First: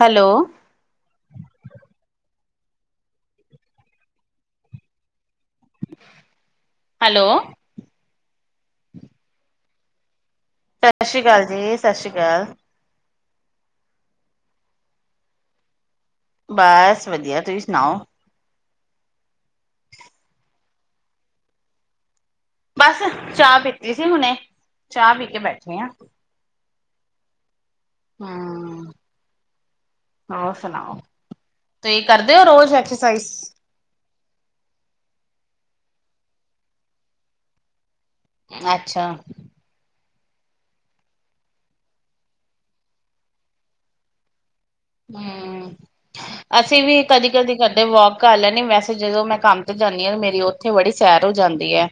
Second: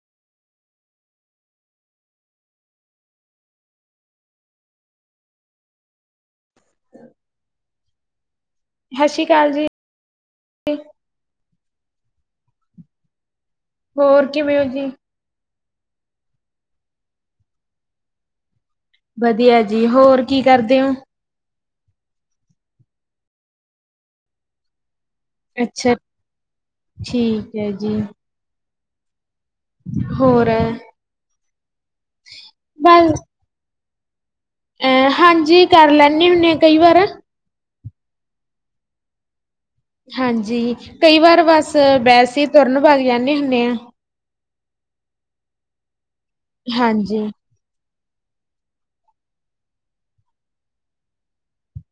Hello. Hello. ਸਸ਼੍ਰੀ ਕਾਲ ਜੀ। ਸਸ਼੍ਰੀ ਕਾਲ ਜੀ, ਸਸ਼੍ਰੀ ਕਾਲ। ਹੋਰ ਕਿਵੇ ਓ ਜੀ। ਬੱਸ ਵਧੀਆ ਤੁਸੀ ਸਣਾਓ। ਵਧੀਆ ਜੀ ਹੋਰ ਕੀ ਕਰਦੇ ਓ। ਬਸ ਚਾ ਪੀਤੀ ਸੀ ਹੁਣੇ, ਚਾ ਪੀ ਕੇ ਬੈਠੇ ਆ। ਅਛਾ, ਠੀਕ ੲੈ ਜੀ। ਹਾਂ। ਹੋਰ ਸਣਾਓ, ਤੁਸੀ ਕਰਦੇ ਓ ਰੋਜ ਐਕਸਸਾਈਸ? ਐ, ਹਾਂਜੀ ਕੱਰ ਲੈਣੇ ਹੁੰਣੇ ਕਈ ਵਾਰ। ਐਛਾ। ਹਾਂਜੀ, ਕਈ ਵਾਰ ਬਸ ਬੈਸੇ ਤੁਰਨ ਬੱਗ ਜਾਂਨੇੇ ਹੁੰਨੇ ਆ। ਹੂੰ, ਅਸੀਂ ਵੀ ਹਾਂਜੀ। ਕਦੀ-ਕਦੀ ਕਦੇ ਵੋਕ ਕਰ ਲੈਨੀ, ਵੈਸੇ ਜਦੋਂ ਮੈਂ ਕੰਮ ਤੇ ਜਾਂਨੀ ਆ, ਤੇ ਮੇਰੀ ਉੱਥੇ ਬੜੀ ਸੈਰ ਹੋ ਜਾਂਦੀ ਐ।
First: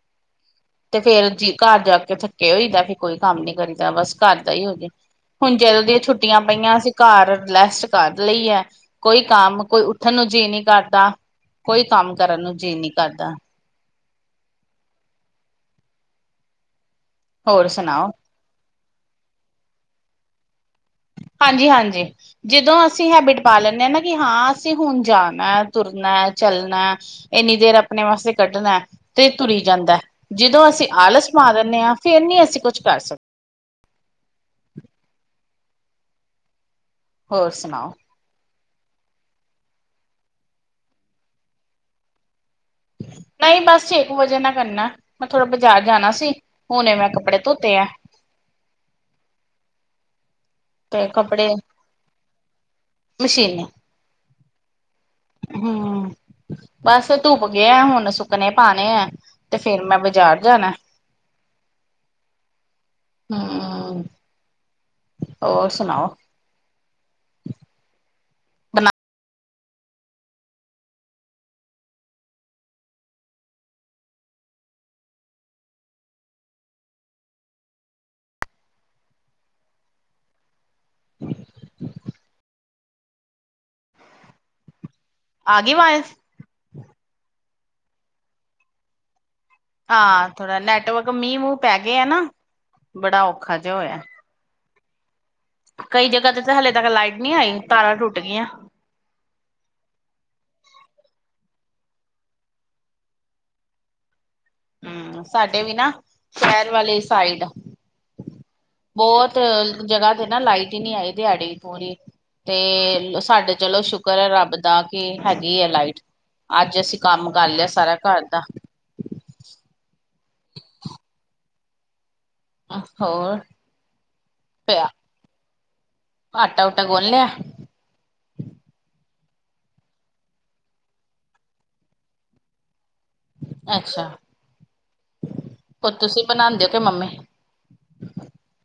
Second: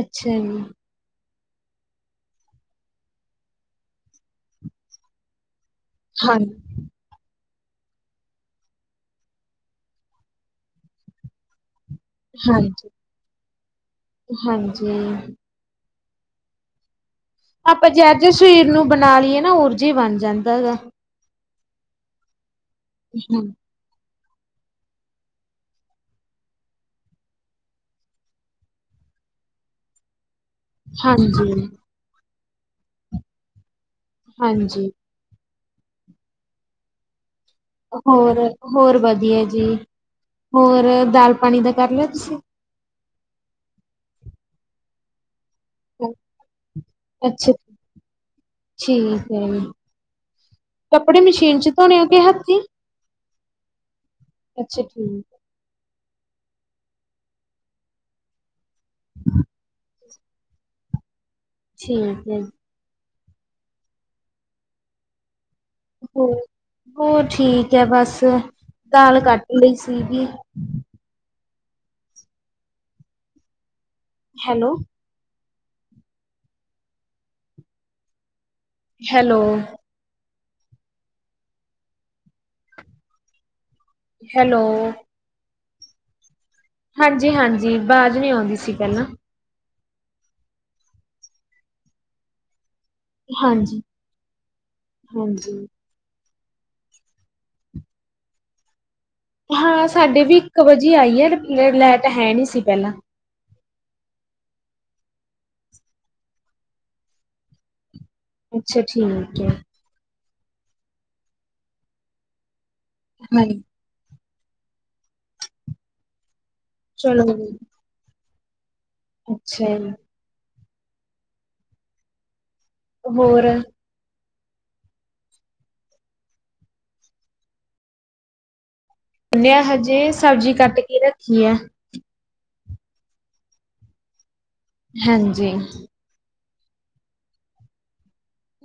ਅੱਛਾ ਜੀ। ਤੇ ਫੇਰ ਜੀ, ਘਰ ਜਾਕੇ ਥੱਕੇ ਹੋਈਦਾ ਫਿਰ ਕੋਈ ਕੰਮ ਨੀ ਕਰੀਦਾ, ਬਸ ਘਰ ਦਾ ਈ ਹੋਜੇ। ਹੁਨ ਜਦੋਂ ਦੀਆਂ ਹਾਂ ਛੁੱਟੀਆਂ ਪਈਆਂ ਅਸੀ ਘਰ ਰੈਸਟ ਕਰ ਲਈ ਐ, ਕੋਈ ਕੰਮ, ਕੋਈ ਉੱਠਣ ਨੂੰ ਜੀਅ ਨੀਂ ਕਰਦਾ। ਕੋਈ ਕੰਮ ਕਰਨ ਨੂੰ ਜੀਅ ਹਾਂਜੀ। ਨਹੀਂ ਕਰਦਾ। ਹਾਂਜੀ। ਹੋਰ ਆਪਾ ਸੁਣਾਓ ਜੈ ਜਾ ਸਰੀਰ ਨੂੰ ਬਣਾ ਲੀਏ ਨਾ, ਉਹੋ ਜਿਹਾ ਬਣ ਜਾਂਦਾਗਾ। ਹਾਂਜੀ-ਹਾਂਜੀ, ਜਦੋਂ ਅਸੀਂ ਹੈਬਿਟ ਪਾ ਲੈਂਨੇ ਆ, ਨਾ ਕਿ ਹਾਂ, ਅਸੀਂ ਹੁਨ ਜਾਣਾ ਤੁਰਨਾ, ਚੱਲਨਾ ਇੰਨੀ ਦੇਰ ਅਪਣੇ ਵਾਸਤੇ ਕੱਢਣਾ, ਤੇ ਤੁਰੀ ਜਾਂਦਾ। ਜਿਦੋਂ ਅਸੀਂ ਆਲਸ ਪਾ ਹਾਂਜੀ, ਦੰਨੇ ਆ, ਫਿਰ ਨਹੀਂ ਅਸੀਂ ਕੁੱਛ ਕਰ ਸਕਦੇ। ਹਾਂਜੀ। ਹੋਰ ਸੁਣਾਓ? ਹੋਰ, ਹੋਰ ਵਧੀਆ ਜੀ, ਹੋਰ ਦਾਲ-ਪਾਣੀ ਦਾ ਕਰ ਲਿਆ ਤੁਸੀ? ਨਹੀਂ ਬਸ, ਛੇ ਕੁ ਵਜੇ ਨਾਲ ਕਰਨਾ। ਮੈਂ ਥੋੜਾ ਬਜ਼ਾਰ ਜਾਣਾ ਸੀ, ਹੁਣੇ ਮੈਂ ਕੱਪੜੇ ਅੱਛਾ ਧੋਤੇ ਆ। ਠੀਕ ਐ ਜੀ, ਤੇ ਕੱਪੜੇ ਮਸ਼ੀਨ'ਚ ਧੋਂਨੇ ਓ ਕਿ ਹੱਥੀ? ਮਸ਼ੀਨੇ। ਅੱਛਾ, ਠੀਕ। ਹੂੰ, ਬਸ ਧੁਪ ਗਿਆ ਹੁਣ, ਸੁਕ ਸੁਕਣੇ ਪਾਣੇ ਐ, ਤੇ ਫਿਰ ਮੈਂ ਬਜ਼ਾਰ ਜਾਣਾ। ਠੀਕ ਏ। ਹਂ ਔਰ ਸ ਹੋ, ਹੋਰ ਠੀਕ ਐ ਬਸ, ਬਣਾ ਦਾਲ ਕੱਡ ਲਈ ਸੀਗੀ। ਹੈਲੋ ਹੈਲੋ ਹੈਲੋ ਆਗੀ ਅਵਾਜ਼? ਹਾਂਜੀ-ਹਾਂਜੀ, ਬਾਜ਼ ਨਹੀਂ ਆਉਂਦੀ ਸੀ ਪਹਿਲਾਂ। ਆ, ਥੋੜਾ ਨੈਟਵਰਕ, ਮੀਂਹ-ਮੂੰਹ ਪੈਗਿਆ ਆ ਨਾ, ਬੜਾ ਔਖਾ ਜਿਹਾ ਹਾਂਜੀ, ਹੋਇਆ। ਹਾਂਜੀ। ਕਈ ਜਗ੍ਹਾ ਤੇ ਹਲੇੇ ਤੱਕ ਲਾਈਟ ਨਹੀਂ ਆਈ, ਤਾਰਾਂ ਟੁਟ ਗੀਆਂ। ਹਾਂ, ਸਾਡੇ ਵੀ ਇੱਕ ਵਜੇ ਆਈ ਏ, ਲੈਟ ਹੈ ਨੀ ਸੀ ਪਹਿਲਾਂ। ਹੂੰ, ਸਾਡੇ ਵੀ ਨਾ, ਸ਼ਹਿਰ ਵਾਲੀ ਸਾਈਡ ਅੱਛਾ ਬਹੁਤ ਠੀਕ ਹੈ, ਜਗ੍ਹਾ ਤੇ ਨਾ ਲਾਈਟ ਈ ਨੀ ਆਈ ਦਿਹਾੜੀ ਪੂਰੀ, ਤੇ ਹਾਂ ਸਾਡੇ ਚਲੋ ਕਰ ਏ ਰੱਬ ਦਾ, ਕੀ ਹੈਗੀ ਆ ਲਾਈਟ, ਅੱਜ ਅਸੀਂ ਚਲੋ ਕੰਮ ਕਰ ਲਿਆ ਸਾਰਾ ਘਰ ਦਾ। ਅੱਛਾ‌ ਜੀ। [unintelligible] ਹੋਰ, ਪਿਆ ਆਟਾ-ਊਟਾ ਗੁੰਲ ਲਿਆ? ਗੁੰਨਿਆ ਹਜੇ, ਸਬਜ਼ੀ ਕੱਟ ਕੇ ਰੱਖੀ ਐ। ਅੱਛਾ। ਹਾਂਜੀ। ਹੋਰ ਤੁਸੀਂ ਬਣਾਦੇ ਹੋ ਕਿ ਮੰਮੀ?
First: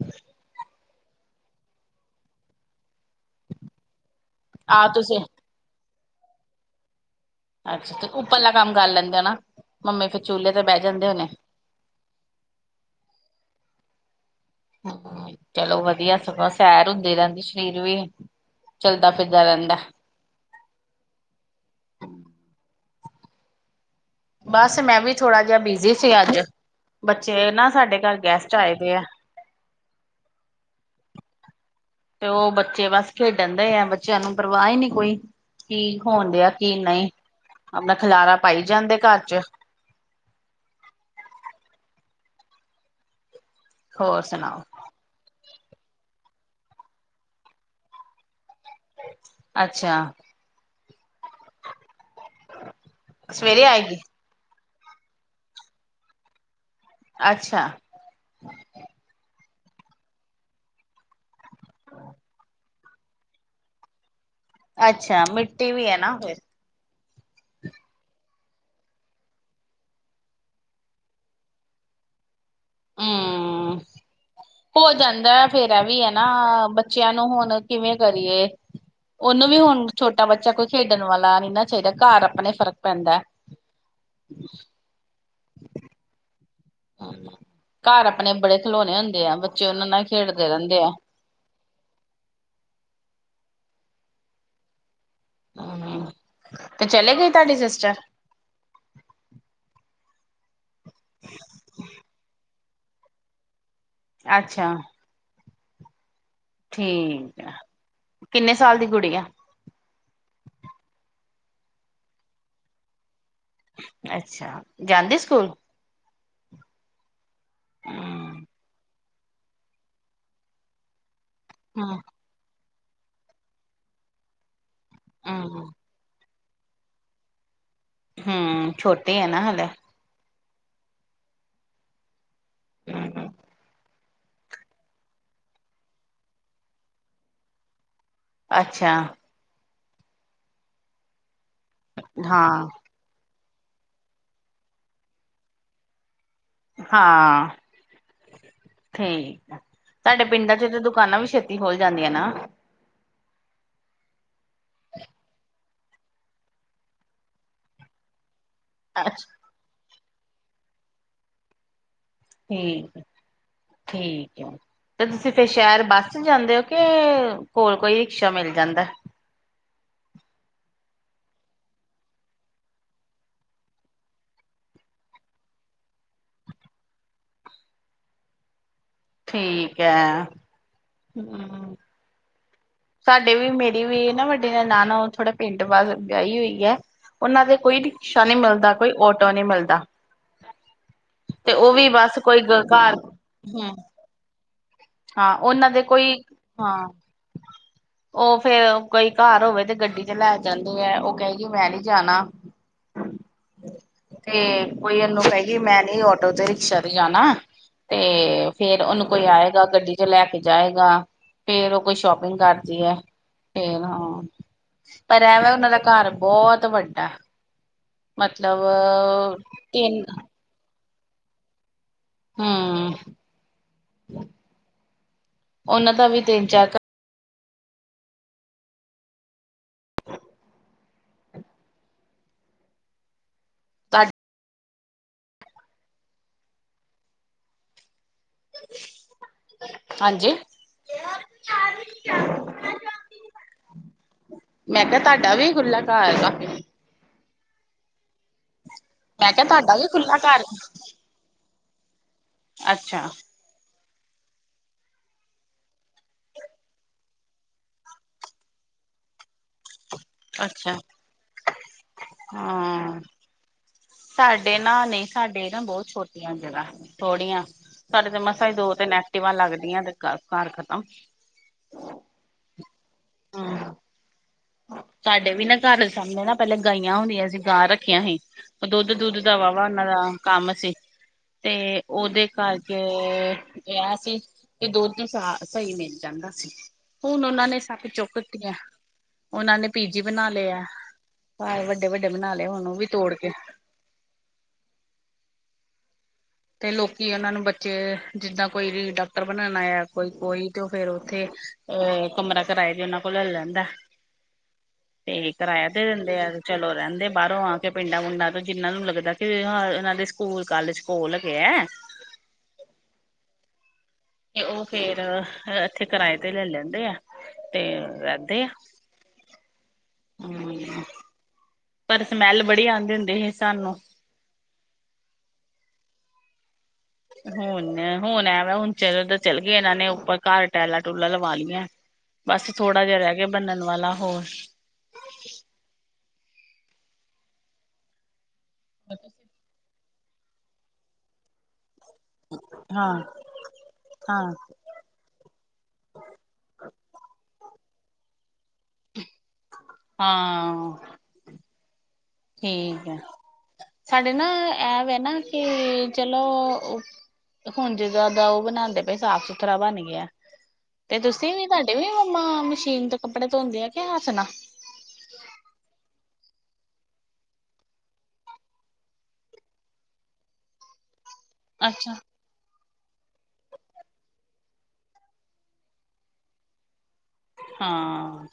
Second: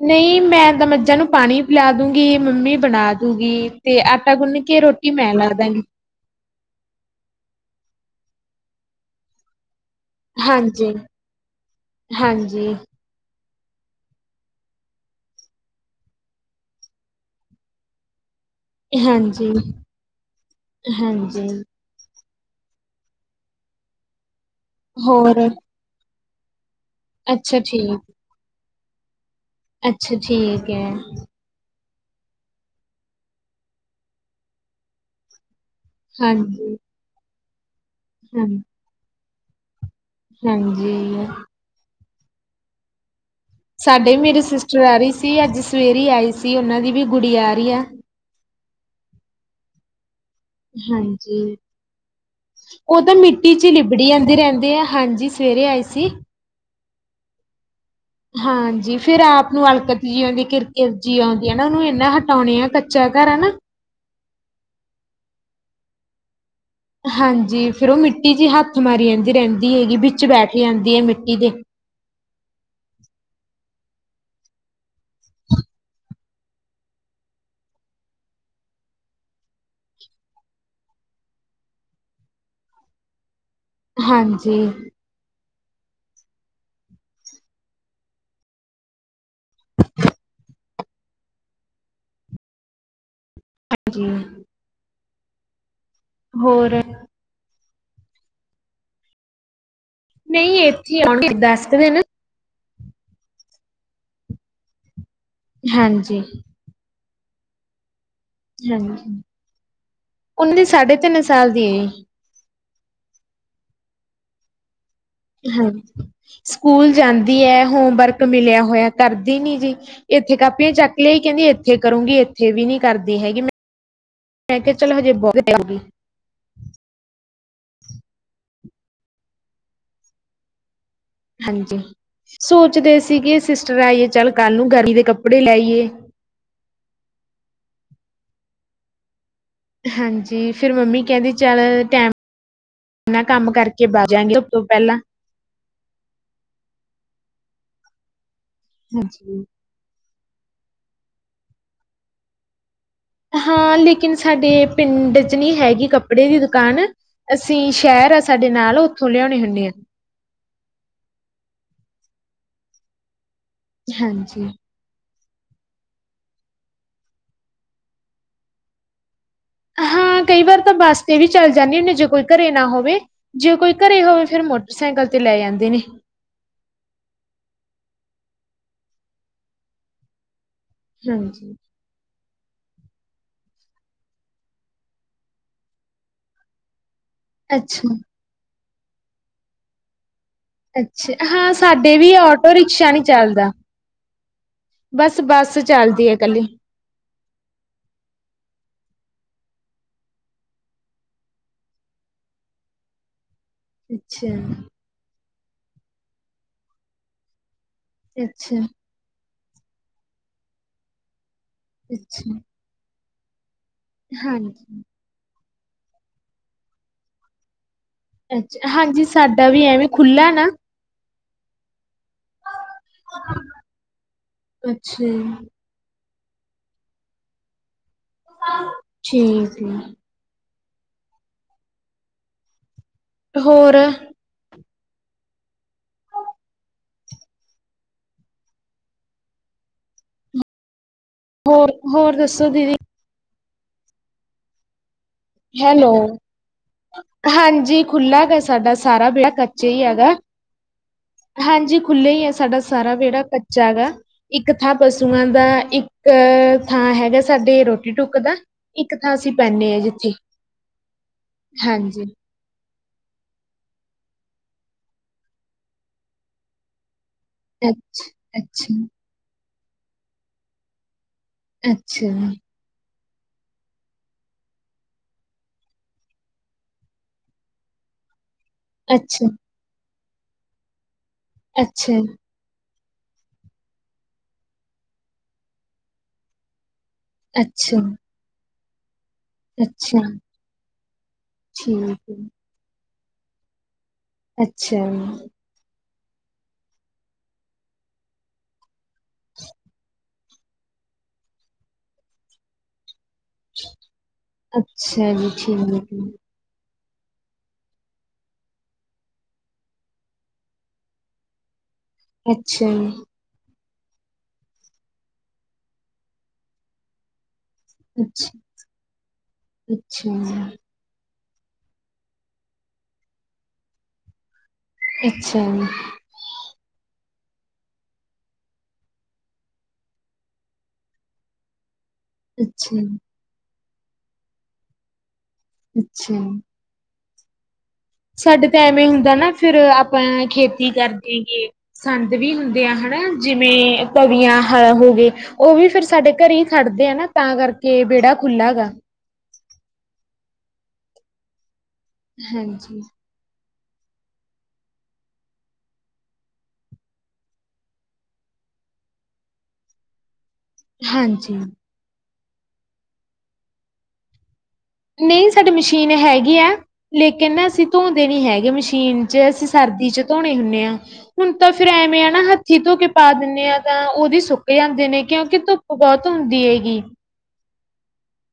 ਨਹੀਂ ਮੈਂ ਤਾਂ ਮੱਝਾਂ ਨੂੰ ਪਾਣੀ ਪਿਲਾ ਦੂਗੀ, ਮੰਮੀ ਬਣਾ ਦੂਗੀ ਤੇ ਆਟਾ ਗੁੰਨ ਕੇ, ਆਹ ਰੋਟੀ ਤੁਸੀਂ ਮੈਂ ਲਾ ਦਾਗੀ। ਅੱਛਾ, ਉੱਪਰਲਾ ਕੰਮ ਕਰ ਲੈਂਦੇ ਨਾ, ਮੰਮੀ ਫਿਰ ਚੁੱਲੇ ਤੇ ਬਹਿ ਹਾਂਜੀ ਜਾਂਦੇ ਹੋਣੇ। ਹਾਂਜੀ। ਹਮ ਚਲੋ ਵਧੀਆ, ਸਗੋਂ ਸੈਰ ਹੁੰਦੀ ਰਹਿੰਦੀ ਸਰੀਰ ਵੀ ਚਲਦਾ ਫਿਰਦਾ ਹਾਂਜੀ, ਰਹਿੰਦਾ ਹਾਂਜੀ। ਬਸ ਮੈਂ ਵੀ ਹੋਰ ਥੋੜਾ ਜਿਹਾ ਬਿਜੀ ਸੀ ਅੱਜ। ਬੱਚੇ ਅੱਛਾ ਨਾ ਸਾਡੇ ਠੀਕ ਘਰ ਗੈਸਟ ਆਏ ਦੇ ਆ। ਅੱਛਾ, ਠੀਕ ਐ। ਤੇ ਉਹ ਬੱਚੇ ਬਸ ਖੇਡਣ ਦੇ ਆ, ਬੱਚਿਆਂ ਨੂੰ ਪਰਵਾਹ ਹੀ ਨਹੀਂ ਕੋਈ। ਕੀ ਹੋਣ ਦਿਆ, ਕੀ ਹਾਂਜੀ ਨਹੀਂ, ਆਪਣਾ ਖਿਲਾਰਾ ਹਾਂ ਪਾਈ ਜਾਂਦੇ ਘਰ 'ਚ ਹਾਂਜੀ। ਸਾਡੇ ਹੋਰ ਮੇਰੇ ਸੁਣਾਓ ਸਿਸਟਰ ਆ ਰਹੀ ਸੀ, ਅੱਜ ਸਵੇਰੇ ਹੀ ਆਈ ਸੀ। ਉਹਨਾਂ ਦੀ ਵੀ ਗੁੜੀਆ ਆ ਰਹੀ ਆ। ਅੱਛਾ। ਹਾਂਜੀ। ਉਹ ਤਾਂ ਮਿੱਟੀ ਸਵੇਰੇ ਚ ਹੀ ਆਏਗੀ ਲਿਬੜੀ ਆ ਰਹਿੰਦੇ ਆ। ਹਾਂਜੀ, ਸਵੇਰੇ ਆਏ ਸੀ। ਅੱਛਾ। ਹਾਂਜੀ ਫਿਰ ਆਪ ਨੂੰ ਅਲਕਤ ਜੀ ਆਉਂ ਦੀ, ਕਿਰ ਕਿਰ ਜਿਹੀ ਆਉਂਦੀ ਹੈ ਨਾ, ਉਹਨੂੰ ਇਨਾ ਹਟਾਉਣੇ ਆ ਕੱਚਾ ਘਰ ਆ ਨਾਮ ਅੱਛਾ, ਮਿੱਟੀ ਵੀ ਹੈ ਨਾ ਫਿਰ। ਹਾਂਜੀ ਫਿਰ ਉਹ ਮਿੱਟੀ ਚ ਹੱਥ ਮਾਰੀ ਜਾਂਦੀ ਰਹਿੰਦੀ ਹੈਗੀ, ਬਿਚ ਬੈਠ ਜਾਂਦੀ ਹੈ ਮਿੱਟੀ ਦੇ। ਹਮ। ਹੋ ਜਾਂਦਾ ਫੇਰ ਏ ਵੀ ਹੈ ਨਾ, ਬੱਚਿਆਂ ਨੂੰ ਹੁਣ ਕਿਵੇਂ ਕਰੀਏ? ਉਹਨੂੰ ਵੀ ਹੁਣ ਛੋਟਾ ਬੱਚਾ ਕੋਈ ਖੇਡਣ ਵਾਲਾ ਨੀ ਨਾ ਚਾਹੀਦਾ, ਘਰ ਆਪਣੇ ਫ਼ਰਕ ਪੈਂਦਾ। ਹਾਂਜੀ। ਘਰ ਆਪਣੇ ਬੜੇ ਖਲੋਣੇ ਹੁੰਦੇ ਆ, ਬੱਚੇ ਉਹਨਾਂ ਨਾਲ ਖੇਡਦੇ ਰਹਿੰਦੇ ਆ। ਹਾਂਜੀ। ਹਾਂਜੀ। ਹੋਰ? ਚਲੇ ਗਏ ਤੁਹਾਡੀ ਸਿਸਟਰ। ਨਹੀਂ ਇੱਥੇ ਆਉਣੀ ਦੱਸਦੇ ਨੇ ਅੱਛਾ! ਹਾਂਜੀ। ਠੀਕ ਆ। ਹਾਂਜੀ, ਉਨੀ ਸਾਢੇ ਤਿੰਨ ਸਾਲ ਦੀ ਅੱਛਾ, ਜਾਂਦੀ ਸ ਹਾਂਜੀ। ਸਕੂਲ ਜਾਂਦੀ ਐ, ਹੋਮਵਰਕ ਹੂੰ ਮਿਲਿਆ ਹੋਇਆ ਕਰਦੀ ਨੀ ਜੀ ਇੱਥੇ ਕਾਪੀਆਂ ਚੱਕ ਲੇ ਕਹਿੰਦੀ ਇੱਥੇ ਹੂੰ ਕਰੂੰਗੀ, ਇੱਥੇ ਵੀ ਨੀ ਕਰਦੀ ਹੈਗੀ, ਮੈਂ- ਮੈਂ ਕਿਹਾ ਚਲ ਹਜੇ ਬਹੁਤ ਹੂੰ ਜਾਊਗੀ, ਹੂ, ਛੋਟੇ ਆ ਨਾ ਹਲੇ। ਹਾਂਜੀ। ਸੋਚਦੇ ਸੀ ਕਿ ਸਿਸਟਰ ਆਈ ਏ, ਚੱਲ ਕੱਲ ਨੂੰ ਗਰਮੀ ਦੇ ਕੱਪੜੇ ਲੈ ਆਈਐ। ਅੱਛਾ। ਹਾਂਜੀ। ਫਿਰ ਮੰਮੀ ਕਹਿੰਦੀ ਚੱਲ ਹਾਂ। ਨਾਂ ਕੰਮ ਕਰਕੇ ਬਹਜਾਗੇ ਸਭ ਤੋਂ ਪਹਿਲਾਂ। ਹਾਂ, ਹਾਂਜੀ ਠੀਕ ਸਾਡੇ ਪਿੰਡਾਂ ਚ ਤਾਂ ਦੁਕਾਨਾਂ ਵੀ ਛੇਤੀ ਖੋਲ ਜਾਂਦੀਆਂ ਨਾ। ਹਾਂ ਲੇਕਿਨ ਸਾਡੇ ਪਿੰਡ 'ਚ ਨਹੀ ਹੈਗੀ ਕੱਪੜੇ ਦੀ ਦੁਕਾਨ, ਅਸੀਂ ਸ਼ਹਿਰ ਆ ਸਾਡੇ ਨਾਲ ਉੱਥੋਂ ਅੱਛਾ ਲਿਆਉਣੇ ਹੁੰਦੇ ਹਾਂ। ਠੀਕ ਆ, ਠੀਕ ਹਾਂਜੀ ਆ। ਤੇ ਤੁਸੀਂ ਫਿਰ ਸ਼ਹਿਰ ਬੱਸ ਚ ਜਾਂਦੇ ਹੋ ਕੇ ਕੋਲ ਕੋਈ ਰਿਕਸ਼ਾ ਮਿਲ ਜਾਂਦਾ। ਹਾਂ ਕਈ ਵਾਰ ਤਾਂ ਬੱਸ ਤੇ ਵੀ ਚੱਲ ਜਾਂਦੇ ਹੁੰਦੇ ਜੇ ਕੋਈ ਘਰੇ ਨਾ ਹੋਵੇ-। ਜੇ ਕੋਈ ਘਰੇ ਹੋਵੇ ਫੇਰ ਮੋਟਰਸਾਈਕਲ ਤੇ ਲੈ ਜਾਂਦੇ ਨੇ। ਠੀਕ ਐ, ਹਾਂਜੀ ਹੁ। ਸਾਡੇ ਵੀ ਮੇਰੀ ਵੀ ਨਾ ਵੱਡੇ ਨਨਾਣ ਥੋੜੀ ਪਿੰਡ ਵਲ ਵਿਆਹੀ ਹੋਈ ਹੈ। ਉਹਨਾਂ ਦੇ ਕੋਈ ਅੱਛਾ ਰਿਕਸ਼ਾ ਨਹੀ ਮਿਲਦਾ ਕੋਈ ਔਟੋ ਨਹੀ ਮਿਲਦਾ। ਅੱਛਾ ਹਾਂ ਤੇ ਓ ਵੀ ਸਾਡੇ ਬਸ ਕੋਈ ਆਟੋ ਰਿਕਸ਼ਾ ਘਰ, ਨੀ ਚੱਲਦਾ ਹੂ ਬਸ ਹਾਂ, ਬੱਸ ਉਹਨਾਂ ਦੇ ਚੱਲਦੀ ਕੋਈ, ਹੈ ਇਕੱਲੀ। ਹਾਂ। ਉਹ ਫੇਰ ਕੋਈ ਘਰ ਹੋਵੇ ਤੇ ਗੱਡੀ ਤੇ ਲੈ ਜਾਂਦੇ ਹੈ ਉਹ ਕਹਿਗੀ ਮੈਂ ਨੀ ਜਾਣਾ। ਅੱਛਾ, ਤੇ ਕੋਈ ਇਹਨੂੰ ਕਹੇ ਮੈਂ ਨੀ ਆਟੋ ਤੇ ਰਿਕਸ਼ਾ ਤੇ ਜਾਣਾ ਤੇ ਅੱਛਾ। ਫੇਰ ਉਹਨੂੰ ਕੋਈ ਆਏਗਾ ਗੱਡੀ ਚ ਲੈ ਕੇ ਜਾਏਗਾ ਫੇਰ ਉਹ ਕੋਈ ਸ਼ੋਪ ਕਰਦੀ ਆ ਤੇ ਨਾ। ਹਾਂ। ਪਰ ਐਵੇ ਉਹਨਾਂ ਦਾ ਘਰ ਬਹੁਤ ਵੱਡਾ। ਅੱਛਾ, ਮਤਲਬ ਹਾਂਜੀ ਸਾਡਾ ਵੀ ਐਵੇਂ ਤਿੰਨ ਖੁੱਲਾ ਨਾ। ਹੂੰ। ਅੱਛਾ। ਉਹਨਾਂ ਦਾ ਵੀ ਤਿੰਨ ਚਾਰ ਘਰ, ਹਾਂ, ਠੀਕ ਏ। ਹੋਰ। ਹਾਂਜੀ। ਹੋਰ, ਹੋਰ ਦੱਸੋ ਦੀਦੀ? ਮੈਂ ਕਿਹਾ ਤੁਆਡਾ ਵੀ ਖੁੱਲਾ ਹੈਲੋ, ਘਰ ਆ ਹਾਂਜੀ ਖੁੱਲਾ ਗਾ ਸਾਡਾ ਸਾਰਾ ਵੇੜਾ ਮੈਂ ਕਿਹਾ ਕੱਚੇ ਤੁਹਾਡਾ ਵੀ ਹੀ ਗਾ। ਖੁੱਲਾ ਘਰ ਹਾਂਜੀ ਖੁੱਲਾ ਹੀ ਆ ਸਾਡਾ ਸਾਰਾ ਅੱਛਾ ਵਿਹੜਾ ਕੱਚਾ ਹੈਗਾ। ਇੱਕ ਥਾਂ ਪਸੂਆਂ ਦਾ ਇੱਕ ਥਾਂ ਹੈਗਾ ਸਾਡੇ ਰੋਟੀ ਟੁਕ ਦਾ। ਇੱਕ ਥਾਂ ਅਸੀਂ ਬਹਨੇ ਹਾਂ ਜਿੱਥੇ। ਅੱਛਾ, ਹਾਂਜੀ। ਹਾਂ। ਸਾਡੇ ਨਾ ਨਹੀਂ ਸਾਡੇ ਨਾ ਬਹੁਤ ਛੋਟੀਆਂ ਜਗ੍ਹਾ ਥੋੜੀਆਂ। ਸਾਡੇ ਤੇ ਮਸਾਂ ਹੀ ਦੋ ਅੱਛਾ, ਤਿੰਨ ਐਕਟਿਵ ਲੱਗਦੀਆਂ ਤੇ ਘਰ ਖਤਮ। ਅੱਛਾ। ਹਾਂ। ਸਾਡੇ ਵੀ ਨਾ ਘਰ ਦੇ ਸਾਹਮਣੇ ਨਾ ਪਹਿਲੇ ਗਾਈਆਂ ਹੁੰਦੀਆਂ ਸੀ ਗਾਂ ਰੱਖੀਆਂ ਸੀ ਉਹ ਦੁੱਧ, ਦੁੱਧ ਅੱਛਾ। ਦਾਵਾ ਉਹਨਾਂ ਦਾ ਕੰਮ ਸੀ ਤੇ ਅੱਛਾ ਉਹਦੇ, ਕਰਕੇ ਇਹ ਸੀ ਕਿ ਦੁੱਧ ਸ ਸਹੀ ਮਿਲ ਜਾਂਦਾ ਸੀ। ਹੁਣ ਉਹਨਾਂ ਨੇ ਅੱਛਾ, ਸੱਬ ਚੁੱਕਤੀਆਂ। ਉਹਨਾਂ ਨੇ ਅੱਛਾ ਪੀਜੀ ਬਣਾ ਲਏ ਆ ਭ ਵੱਡੇ ਵੱਡੇ ਠੀਕ ਬਣਾ ਐ। ਲਏ ਹੁਣ ਉਹ ਵੀ ਤੋੜ ਕੇ। ਅੱਛਿਆ ਤੇ ਲੋਕੀ ਉਹਨਾਂ ਨੂੰ ਬੱਚੇ ਜਿੱਦਾਂ ਕੋਈ ਵੀ ਡਾਕਟਰ ਬਣਾਣਾ ਏ ਆ। ਕੋਈ, ਕੋਈ ਤੇ ਫੇਰ ਉੱਥੇ ਅ ਕਮਰਾ ਕਰਾਏ ਦੇ ਨਾ। ਉਹ ਲੈ ਲੈਂਦਾ ਅੱਛਾ ਜੀ ਤੇ ਕਿਰਾਇਆ ਦੇ ਠੀਕ ਐ। ਦਿੰਦੇ ਆ ਵੇ ਚਲੋ ਰਹਿੰਦੇ ਬਾਹਰੋਂ ਆ ਕੇ ਪਿੰਡਾਂ ਪੁੰਡਾਂ ਤੋਂ ਜਿਹਨਾਂ ਨੂੰ ਲੱਗਦਾ ਕਿ ਹਾਂ ਇਹਨਾਂ ਦੇ ਸਕੂਲ, ਕਾਲਜ ਕੋਲ ਹੈਗੇ ਐ ਅੱਛਿਆ ਜੀ ਤੇ ਉਹ ਫੇਰ ਐਥੇ ਕਿਰਾਏ ਤੇ ਲੈ ਲੈਂਦੇ ਆ ਤੇ ਰਹਿੰਦੇ ਆ। ਅੱਛਿਆ ਹੂੰ, ਪਰ ਸਮੈਲ ਬੜੀ ਆਂਦੀ ਹੁੰਦੇ ਸੀ ਸਾਨੂੰ। ਅੱਛਿਆ ਜੀ ਹੁਣ ਹੁਣ ਐ ਵੇ ਹੁਣ ਚਲੋ ਉਧਰ ਚੱਲ ਗਏ ਇਹਨਾਂ ਨੇ ਹੁਣ ਉੱਪਰ ਘਰ ਟੈਲਾਂ ਟੂਲਾਂ ਲਵਾ ਲਈਆ। ਬਸ ਅੱਛਾ ਥੋੜਾ ਜਿਹਾ ਰਹਿ ਗਿਆ ਬਨਣ ਵਾਲਾ ਹੋਰ ਅੱਛਿਆ ਜੀ ਸਾਡੇ ਤਾਂ ਐਵੇਂ ਹੁੰਦਾ ਨਾ ਫੇਰ ਆਪਾਂ ਖੇਤੀ ਕਰ ਦੇ ਗੇ ਸੰਦ ਵੀ ਹੁੰਦੇ ਆ ਹਾਂ ਹਨਾ ਜਿਵੇਂ ਹਾਂ। ਤਵੀਆਂ, ਹਲ ਹੋ ਗਏ। ਉਹ ਵੀ ਫੇਰ ਸਾਡੇ ਘਰੇ ਹੀ ਖੜਦੇ ਆ ਨਾ‌ ਤਾਂ ਕਰਕੇ ਵੇਹੜਾ ਖੁੱਲ੍ਹਾਗਾ। ਹਾਂ। ਹਾਂਜੀ ਠੀਕ ਐ ਸਾਡੇ ਨਾ ਐ ਵੇ ਨਾ ਕਿ ਚਲੋ ਹੁਣ ਜਿੱਦਾ ਦਾ ਉਹ ਬਣਾਂਦੇ ਪਏ ਸਾਫ਼ ਸੁਥਰਾ ਬਣ ਗਿਆ। ਤੇ ਤੁਸੀਂ ਹਾਂਜੀ ਵੀ ਤੁਹਾਡੇ ਵੀ ਮੰਮਾ ਮਸ਼ੀਨ ਤੋਂ ਕੱਪੜੇ ਧੋਂਦੇ ਆ ਕੇ ਹਾਥ ਨਾਲ ਨਹੀਂ ਸਾਡੇ ਮਸ਼ੀਨ ਹੈਗੀ ਆ ਲੇਕਿਨ ਨਾ ਅਸੀਂ ਧੋਂਦੇ ਨਹੀਂ ਹੈਗੇ ਮਸ਼ੀਨ ਚ ਅਸੀਂ ਸਰਦੀ ਚ ਧੋਣੇ ਹੁਣੇ ਆ ਹੁਣ ਤਾਂ ਫੇਰ ਅੱਛਾ ਐਵੇਂ ਆ ਨਾ ਹੱ ਹੱਥੀ ਧੋ ਕੇ ਪਾ ਦਿਣੇ ਆ ਤਾਂ ਉਹਦੀ ਸੁੱਕ ਜਾਂਦੇ ਨੇ ਕਿਉਂਕਿ ਧੁੱਪ ਬਹੁਤ ਹੁੰਦੀ ਐਗੀ ਹਾਂ।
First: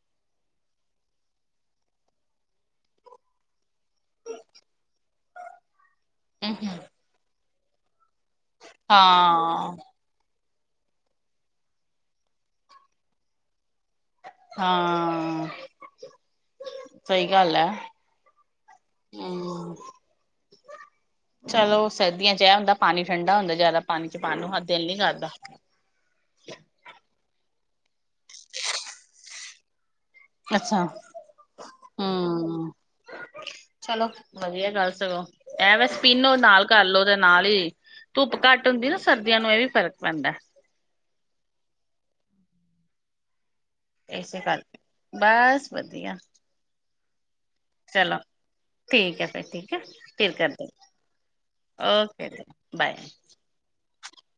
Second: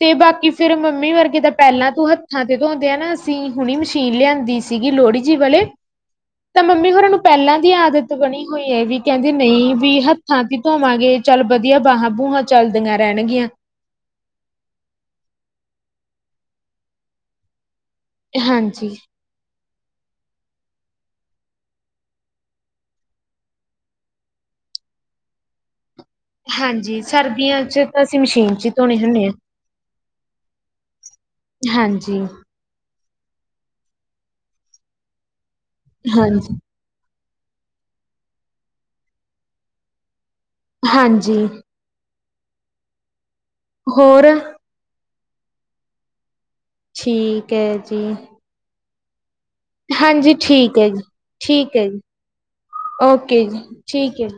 ਤੇ ਬਾਕੀ ਫੇਰ ਮੰਮੀ ਵਰਗੇ ਤਾਂ ਪਹਿਲਾਂ ਤੂੰ ਹੱਥਾਂ ਤੇ ਧੋਦੇ ਆ ਨਾ ਅਸੀਂ ਹੁਣੀ ਮਸ਼ੀਨ ਲਿਆਂਦੀ ਸੀ। ਸੀਗੀ ਲੋਹੜੀ ਜੀ ਵਲੇ ਤਾਂ ਮੰਮੀ ਹੋਰਾਂ ਨੂੰ ਪਹਿਲਾਂ ਦੀ ਆਦਤ ਬਣੀ ਹੋਈ ਐ ਵੀ ਕਹਿੰਦੀ ਨਈ ਹਾਂ ਵੀ ਹੱ ਹੱਥਾਂ ਤੇ ਹੀ ਧੋਵਾਂਗੇ ਚੱਲ ਵਧੀਆ ਬਾਹਾਂ ਬੂਹਾਂ ਚੱਲਦੀਆਂ ਰਹਿਣਗੀਆਂ। ਹਾਂ, ਸਹੀ ਗੱਲ ਐ ਹਾਂਜੀ। ਹੂੰ ਚਲੋ ਸਰਦੀਆਂ ਚ ਇਹ ਹੁੰਦਾ ਪਾਣੀ ਠੰਡਾ ਹੁੰਦਾ ਜ਼ਿਆਦਾ ਪਾਣੀ ਚ ਪਾਉਣ ਨੂੰ ਹੱਥ ਦਿਲ ਨੀ ਕਰਦਾ। ਹਾਂਜੀ ਸਰਦੀਆਂ ਚ ਤਾਂ ਅਸੀਂ ਮਸ਼ੀਨ ਚ ਹੀ ਧੋਣੇ ਹੁਨੇ ਆ। ਅੱਛਾ, ਹਾਂਜੀ, ਹੂੰ। ਚਲੋ ਵਧੀਆ ਗੱਲ ਸਗੋਂ ਇਹ ਵੈਸੇ [unintelligible] ਹਾਂਜੀ, ਨਾਲ ਕਰ ਲਓ ਤੇ ਨਾਲ ਹੀ ਧੁੱਪ ਘੱਟ ਹੁੰਦੀ ਨਾ ਸਰਦੀਆਂ ਨੂੰ ਇਹ ਵੀ ਫਰਕ ਪੈਂਦਾ। ਹਾਂਜੀ। ਹੋਰ ਏਸੇ ਕਰਕੇ ਬਸ ਵਧੀਆ। ਠੀਕ ਐ ਜੀ। ਚਲੋ ਠੀਕ ਐ ਫੇਰ [unintelligible] ਹਾਂਜੀ ਠੀਕ ਐ ਜੀ, ਠੀਕ ਐ ਜੀ, ਓਕੇ ਬਾਏ। ਓਕੇ ਜੀ, ਠੀਕ ਐ ਜੀ।